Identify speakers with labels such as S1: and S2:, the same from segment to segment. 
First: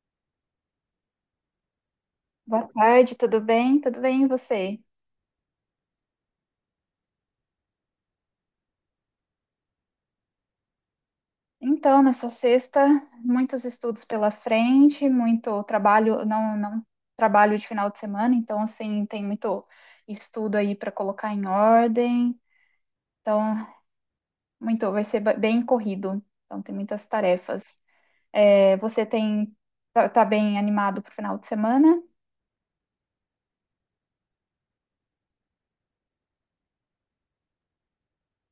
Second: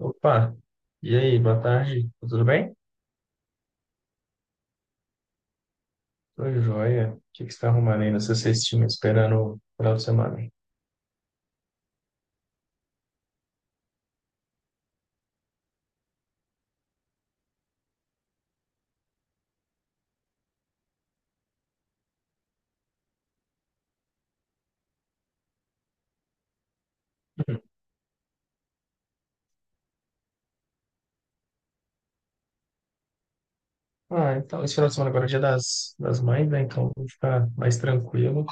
S1: Opa, e aí, boa tarde, tudo
S2: Boa
S1: bem?
S2: tarde, tudo bem? Tudo bem, e você?
S1: Tudo joia. O que que você está arrumando aí na sua cestinha, esperando o final de semana?
S2: Então, nessa sexta, muitos estudos pela frente, muito trabalho, não trabalho de final de semana, então, assim, tem muito estudo aí para colocar em ordem, então, muito, vai ser bem corrido, então, tem muitas
S1: Uhum.
S2: tarefas. É, você tem, tá bem animado para o final de semana?
S1: Ah, então, esse final de semana agora é dia das mães, né? Então, vou ficar mais tranquilo,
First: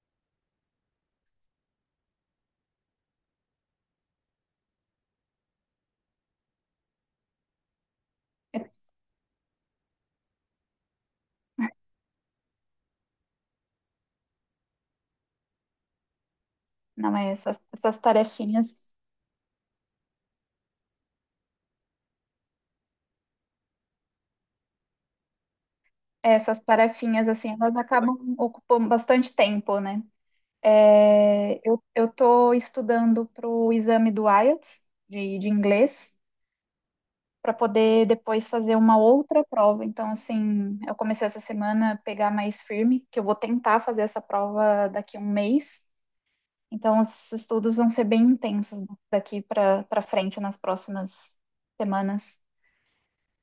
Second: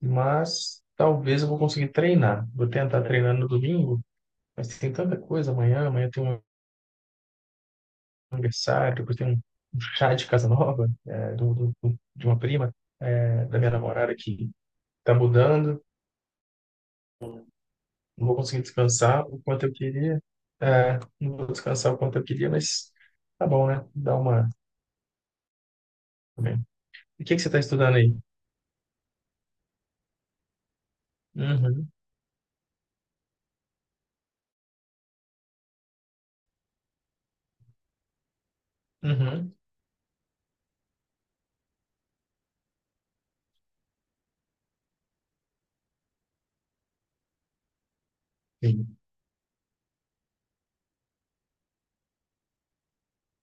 S1: mas talvez eu vou conseguir treinar. Vou tentar treinar no domingo, mas tem tanta coisa amanhã, amanhã tem um
S2: É,
S1: aniversário, depois tem um, um chá de casa nova, é, de uma prima, é, da minha namorada que tá mudando.
S2: não é, essas
S1: Não vou conseguir
S2: tarefinhas,
S1: descansar o quanto eu queria. É, não vou descansar o quanto eu queria, mas tá bom, né? Dá uma.
S2: é, essas
S1: Também. E o
S2: tarefinhas,
S1: que que você
S2: assim,
S1: está
S2: elas
S1: estudando aí?
S2: acabam ocupando bastante tempo, né? É, eu
S1: Uhum,
S2: eu estou estudando para o exame do IELTS de inglês para poder depois fazer uma outra
S1: uhum,
S2: prova. Então, assim, eu comecei essa semana a pegar mais firme, que eu vou tentar fazer essa prova daqui a um mês. Então, os estudos vão ser bem intensos
S1: sim.
S2: daqui para frente nas próximas semanas.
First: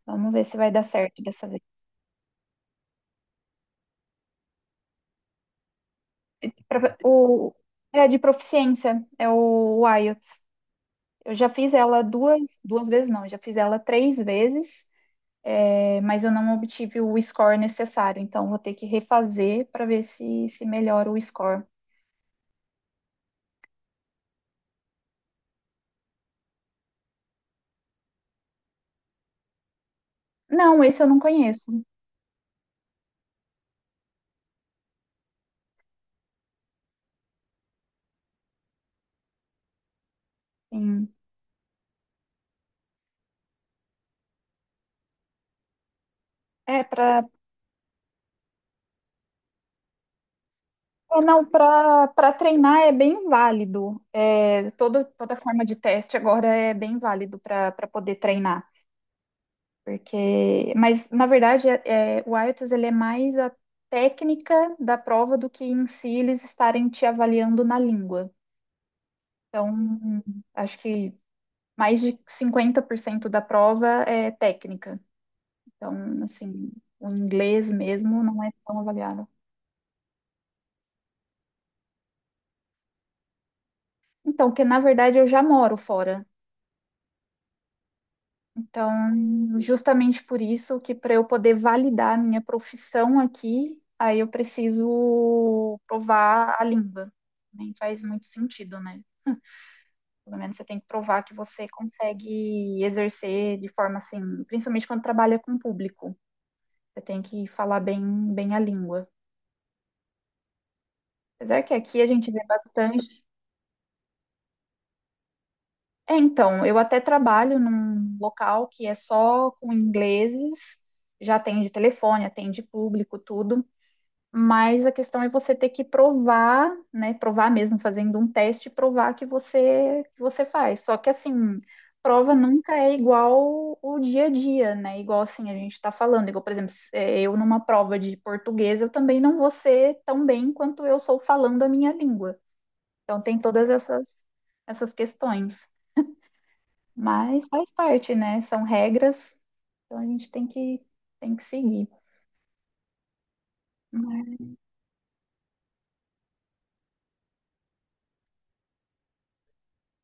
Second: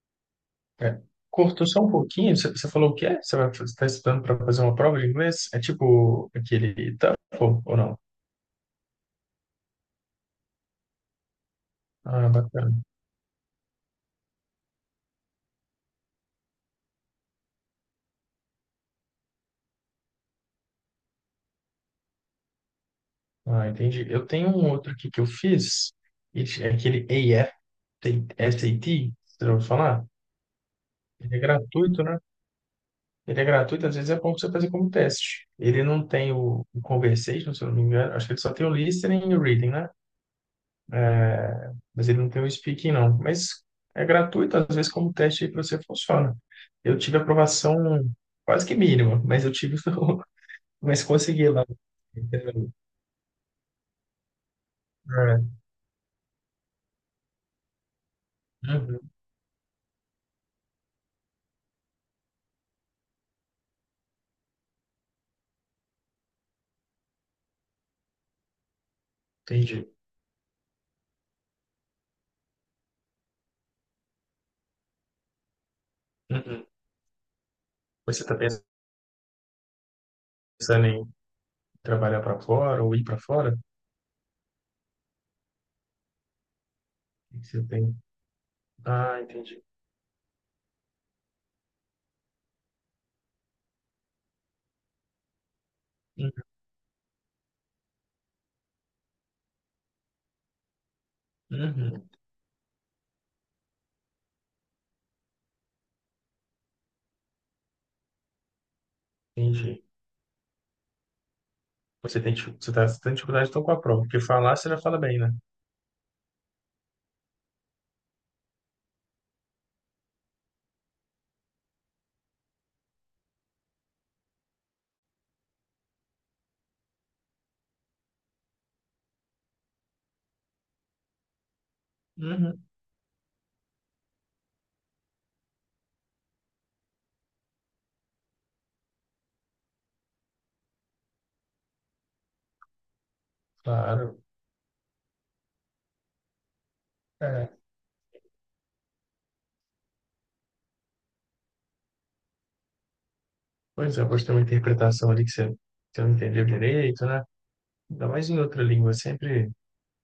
S2: Vamos ver se vai dar
S1: É.
S2: certo dessa vez.
S1: Cortou só um pouquinho, você, você falou o que é? Você está estudando para fazer uma prova de inglês? É tipo aquele
S2: O,
S1: TOEFL ou não?
S2: é de proficiência, é o IELTS. Eu já fiz ela
S1: Ah,
S2: duas,
S1: bacana.
S2: duas vezes, não, eu já fiz ela três vezes. É, mas eu não obtive o score necessário, então vou ter que refazer para ver se, se melhora o score.
S1: Ah, entendi. Eu tenho um outro aqui que eu fiz, e é aquele AF, SAT, você já ouviu falar?
S2: Não, esse eu não
S1: Ele é
S2: conheço.
S1: gratuito, né? Ele é gratuito, às vezes é bom pra você fazer como teste. Ele não tem o conversation, se eu não me engano. Acho que ele só tem o listening e o reading, né?
S2: Sim.
S1: Mas ele não tem o speaking, não. Mas é gratuito, às vezes como teste aí para você funciona.
S2: É,
S1: Eu tive
S2: para
S1: aprovação quase que mínima, mas eu tive, mas
S2: não,
S1: consegui lá.
S2: para
S1: Entendeu?
S2: treinar é bem válido. É, todo, toda
S1: É.
S2: forma de teste agora é bem válido para poder treinar.
S1: Uhum,
S2: Porque, mas na verdade é o IELTS ele é mais a técnica da prova do que em si eles estarem te avaliando na língua. Então,
S1: entendi.
S2: acho que mais de 50% da prova é técnica. Então,
S1: Uhum.
S2: assim, o inglês mesmo
S1: Você está
S2: não é tão avaliado.
S1: pensando em trabalhar para fora ou ir para fora?
S2: Então, que na verdade eu já moro fora.
S1: O que que você tem?
S2: Então,
S1: Ah, entendi.
S2: justamente por isso que para eu poder validar a minha profissão aqui, aí eu preciso
S1: Uhum,
S2: provar a língua. Nem faz muito sentido, né? Pelo menos você tem que provar que você
S1: uhum,
S2: consegue exercer de forma assim, principalmente quando trabalha com público. Você tem que falar bem, bem a língua.
S1: entendi.
S2: Apesar que aqui a
S1: Você
S2: gente
S1: tem,
S2: vê
S1: dificu- você tá, você tem
S2: bastante.
S1: dificuldade então com a prova, porque falar você já fala bem, né?
S2: É, então, eu até trabalho num local que é só com ingleses, já atende telefone, atende público, tudo. Mas a questão é você ter que provar, né? Provar mesmo, fazendo um teste, provar que você faz. Só que assim, prova
S1: Uhum.
S2: nunca é igual o dia a dia, né? Igual assim a gente está falando. Igual, por exemplo, eu numa prova de português, eu também não vou ser tão bem quanto eu sou falando a minha língua. Então tem todas
S1: Claro.
S2: essas, essas questões. Mas
S1: É.
S2: faz parte, né? São regras, então a gente tem que seguir.
S1: Pois é, pode ter
S2: Mas-
S1: uma interpretação ali que você não entendeu direito, né? Ainda mais em outra língua, é sempre,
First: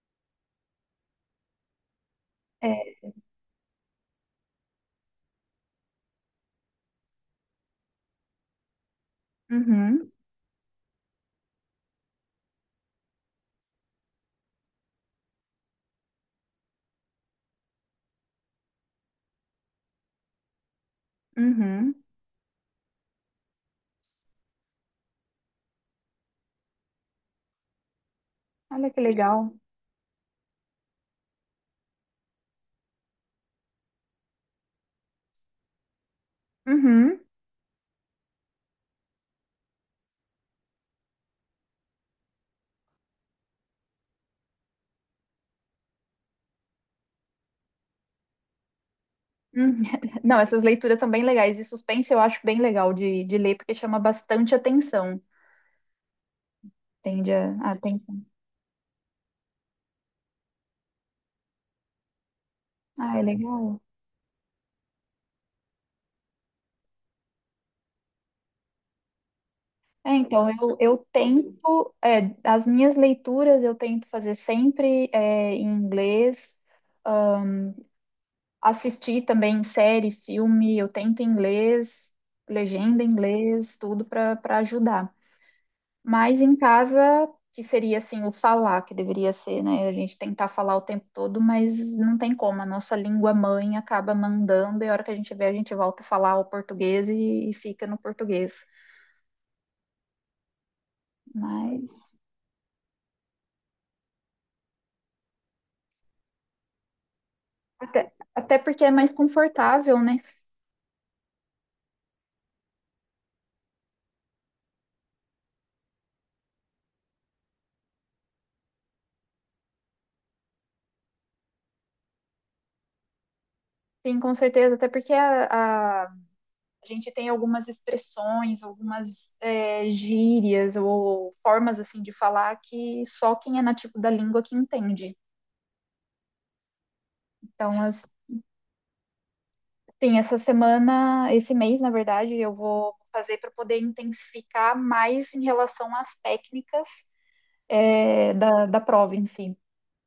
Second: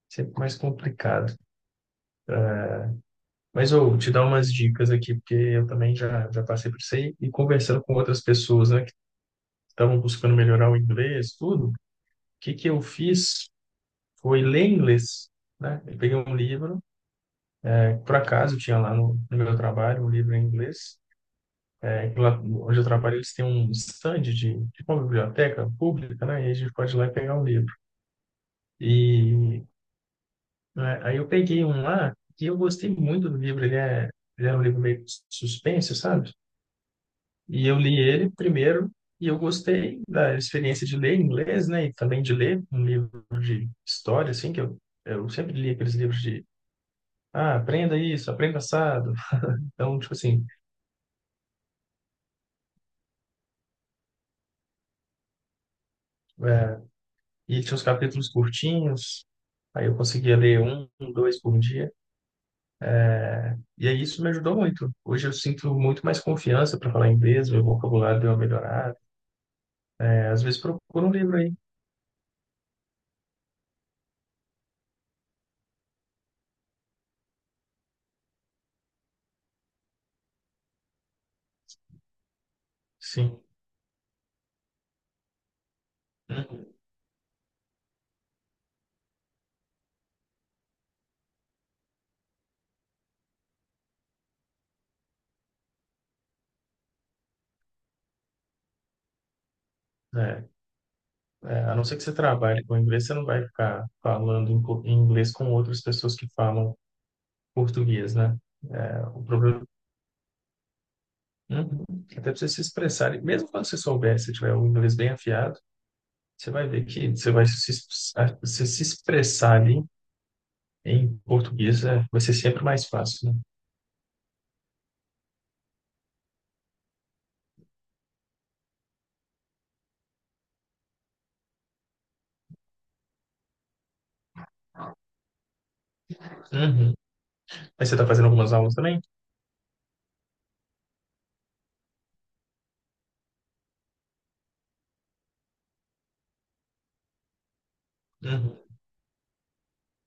S1: sempre mais complicado.
S2: É,
S1: Mas eu vou te dar umas dicas aqui, porque eu também já, já passei por isso aí, e conversando com outras pessoas, né, que estavam
S2: uhum,
S1: buscando melhorar o inglês, tudo, o que que eu fiz foi ler inglês, né? Eu peguei um livro, é, por acaso tinha lá no meu trabalho um livro em inglês.
S2: uhum.
S1: É, e lá onde eu trabalho, eles têm um stand de uma biblioteca pública, né? E a gente pode ir lá e pegar um livro.
S2: Olha que legal.
S1: E né, aí eu peguei um lá e eu gostei muito do livro. Ele é um livro meio suspense, sabe?
S2: Uhum,
S1: E eu li ele primeiro e eu gostei da experiência de ler em inglês, né? E também de ler um livro de história, assim, que eu sempre li aqueles livros de, ah, aprenda isso, aprenda assado.
S2: uhum.
S1: Então, tipo
S2: Não,
S1: assim,
S2: essas leituras são bem legais. E suspense eu acho bem legal de ler, porque chama bastante atenção.
S1: é,
S2: Tende
S1: e
S2: a
S1: tinha uns
S2: atenção.
S1: capítulos curtinhos. Aí eu conseguia ler um, dois por dia.
S2: Ah, é legal.
S1: E aí isso me ajudou muito. Hoje eu sinto muito mais confiança para falar inglês, meu vocabulário deu uma melhorada.
S2: É,
S1: É, às
S2: então,
S1: vezes
S2: eu
S1: procura um livro aí.
S2: tento, é, as minhas leituras eu tento fazer sempre é, em inglês, assistir também série, filme, eu tento em inglês, legenda em
S1: Sim.
S2: inglês, tudo para ajudar. Mas em
S1: Uhum.
S2: casa, que seria assim o falar, que deveria ser, né? A gente tentar falar o tempo todo, mas não tem como. A nossa língua mãe acaba mandando, e a hora que a gente vê, a gente volta a falar o português e fica no português.
S1: É, a não
S2: Mas
S1: ser que você trabalhe com inglês, você não vai ficar falando em co- em inglês com outras pessoas que falam
S2: até,
S1: português, né?
S2: até porque é mais
S1: O problema,
S2: confortável, né?
S1: uhum, até para você se expressar, e mesmo quando você souber, se tiver o inglês bem afiado, você vai ver que você vai se, es- a- você se expressar ali em português, é, vai ser sempre mais fácil, né?
S2: Sim, com certeza. Até porque a gente tem algumas expressões, algumas é, gírias ou formas assim de falar que só quem é nativo da língua que entende.
S1: Uhum.
S2: Então,
S1: Mas você
S2: as,
S1: está fazendo algumas aulas também?
S2: tem essa semana, esse mês, na verdade, eu vou fazer para poder intensificar mais em relação às técnicas é,
S1: Uhum.
S2: da prova em si.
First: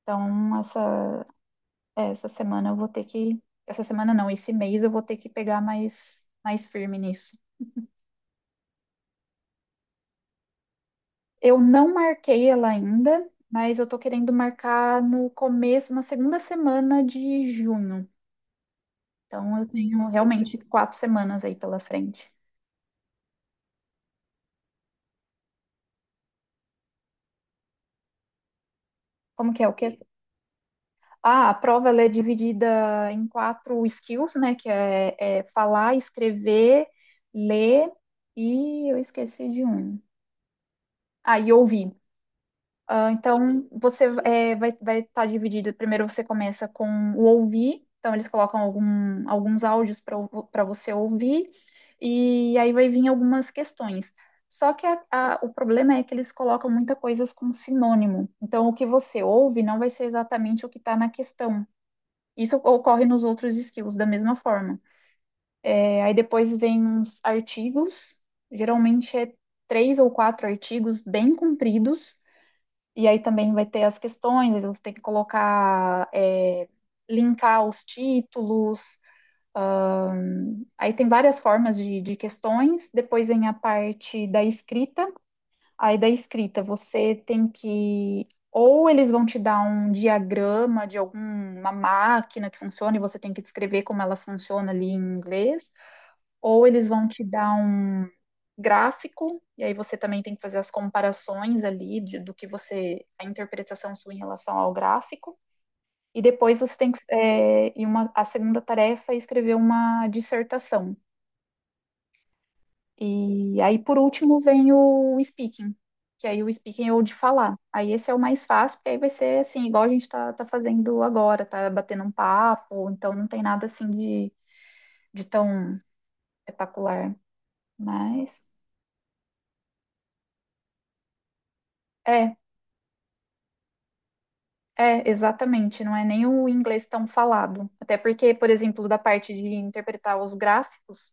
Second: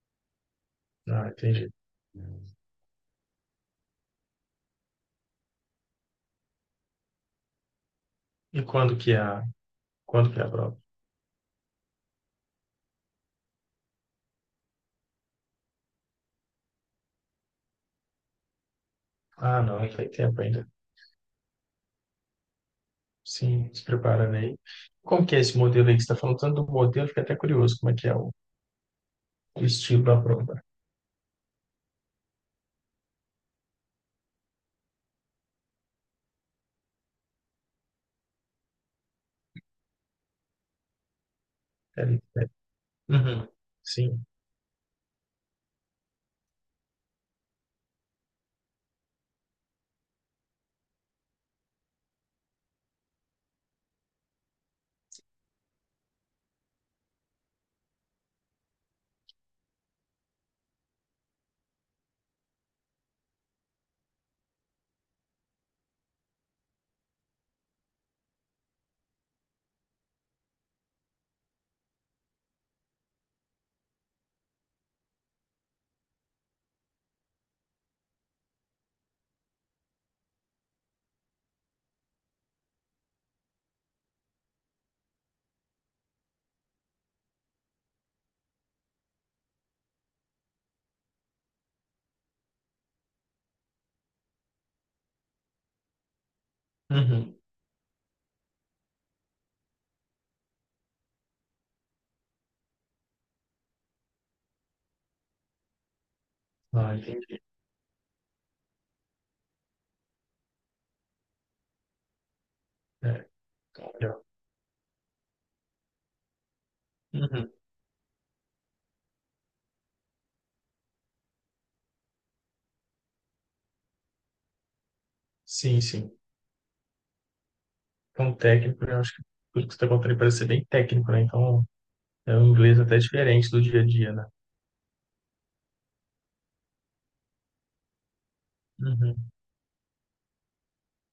S2: Então, essa,
S1: Ah, entendi.
S2: é, essa semana eu vou ter que. Essa semana não, esse mês eu vou ter que pegar mais firme nisso.
S1: E quando que é a, quando que é a prova?
S2: Eu não marquei ela ainda, mas eu tô querendo marcar no começo, na segunda semana de junho. Então
S1: Ah,
S2: eu
S1: não, aí
S2: tenho
S1: tem tempo
S2: realmente
S1: ainda.
S2: quatro semanas aí pela frente.
S1: Sim, se preparando aí. Como que é esse modelo aí que você está falando? Tanto do modelo, fiquei até curioso como é que é
S2: Como que
S1: o
S2: é o quê?
S1: estilo da prova.
S2: Ah, a prova ela é dividida em quatro skills, né? Que é, é falar, escrever, ler e eu esqueci de um. Ah, e ouvir.
S1: É, é.
S2: Ah,
S1: Uhum.
S2: então, você
S1: Sim.
S2: é, vai estar dividido. Primeiro você começa com o ouvir, então eles colocam alguns áudios para você ouvir, e aí vai vir algumas questões. Só que o problema é que eles colocam muita coisas com sinônimo. Então, o que você ouve não vai ser exatamente o que está na questão. Isso ocorre nos outros skills da mesma forma. É, aí depois vem uns artigos, geralmente é três ou quatro artigos bem compridos e aí também vai ter as questões, aí você tem que colocar, é, linkar os títulos. Aí tem várias formas de questões. Depois vem a parte da escrita. Aí da escrita você tem que. Ou eles vão te dar um diagrama de alguma máquina que funciona e você tem que descrever como ela funciona ali em inglês. Ou eles vão te
S1: Uhum.
S2: dar um gráfico, e aí você também tem que fazer as comparações ali do que você, a interpretação sua em relação ao gráfico. E depois você tem
S1: Ah,
S2: que,
S1: entendi.
S2: é, e uma, a segunda tarefa é escrever uma dissertação.
S1: É,
S2: E aí,
S1: então,
S2: por
S1: legal.
S2: último, vem o speaking, que aí o speaking é o de
S1: Uhum.
S2: falar. Aí esse é o mais fácil, porque aí vai ser assim, igual a gente está tá fazendo agora, tá batendo um papo, então não tem nada assim de tão
S1: Sim, sim.
S2: espetacular.
S1: Então,
S2: Mas
S1: técnico, eu acho que tudo que você está contando parece ser bem técnico, né? Então,
S2: é,
S1: é um inglês até diferente do dia a dia, né?
S2: é, exatamente, não é nem o inglês tão falado. Até porque, por exemplo, da
S1: Uhum.
S2: parte de interpretar os gráficos,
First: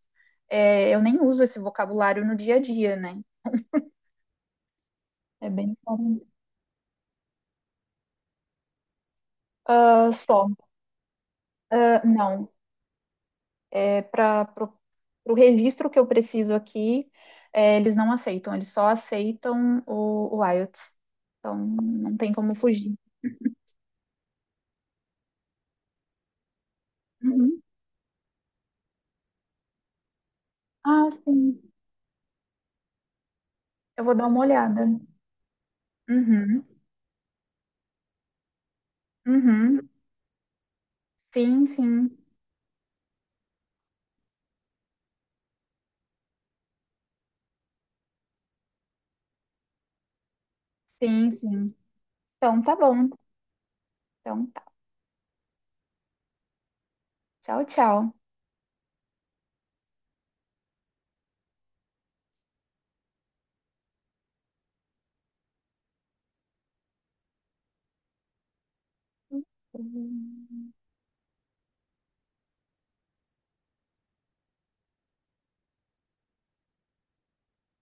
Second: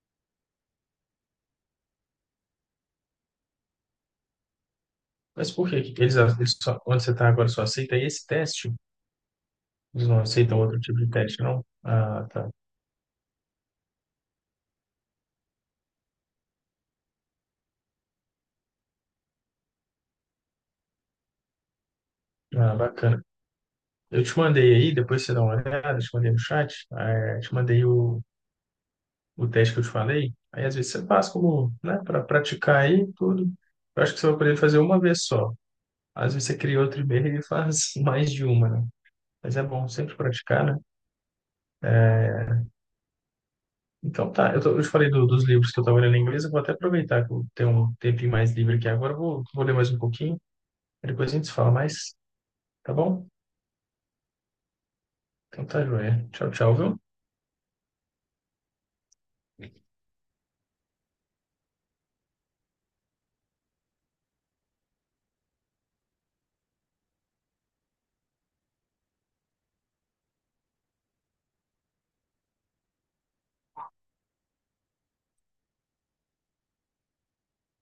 S2: é, eu nem uso esse vocabulário no dia a dia, né? É
S1: Mas por
S2: bem
S1: que que eles,
S2: caro.
S1: eles só, onde você está agora só aceita esse teste? Eles
S2: Ah,
S1: não
S2: só.
S1: aceitam outro tipo de teste, não?
S2: Ah,
S1: Ah, tá.
S2: não, é para o registro que eu preciso aqui, é, eles não aceitam, eles só aceitam o IELTS. Então, não tem como
S1: Ah,
S2: fugir.
S1: bacana. Eu te mandei aí, depois você dá uma olhada, te mandei no chat, eh, te
S2: Uhum.
S1: mandei o teste que eu te falei. Aí às vezes você
S2: Ah,
S1: faz
S2: sim.
S1: como, né, para praticar aí tudo. Eu
S2: Eu
S1: acho
S2: vou
S1: que
S2: dar
S1: você vai
S2: uma
S1: poder fazer
S2: olhada.
S1: uma vez só. Às vezes você
S2: Uhum.
S1: cria outro e-mail e faz mais de uma, né? Mas é bom
S2: Uhum.
S1: sempre praticar, né?
S2: Sim, sim.
S1: Então tá, eu, tô- eu te falei do- dos livros que eu tava lendo em inglês, eu vou até aproveitar que eu tenho um tempinho mais livre aqui agora, eu vou, vou ler mais um pouquinho, aí
S2: Sim,
S1: depois a gente se fala
S2: sim.
S1: mais,
S2: Então, tá
S1: tá
S2: bom.
S1: bom?
S2: Então, tá.
S1: Então tá, joia. Tchau, tchau, viu?
S2: Tchau, tchau.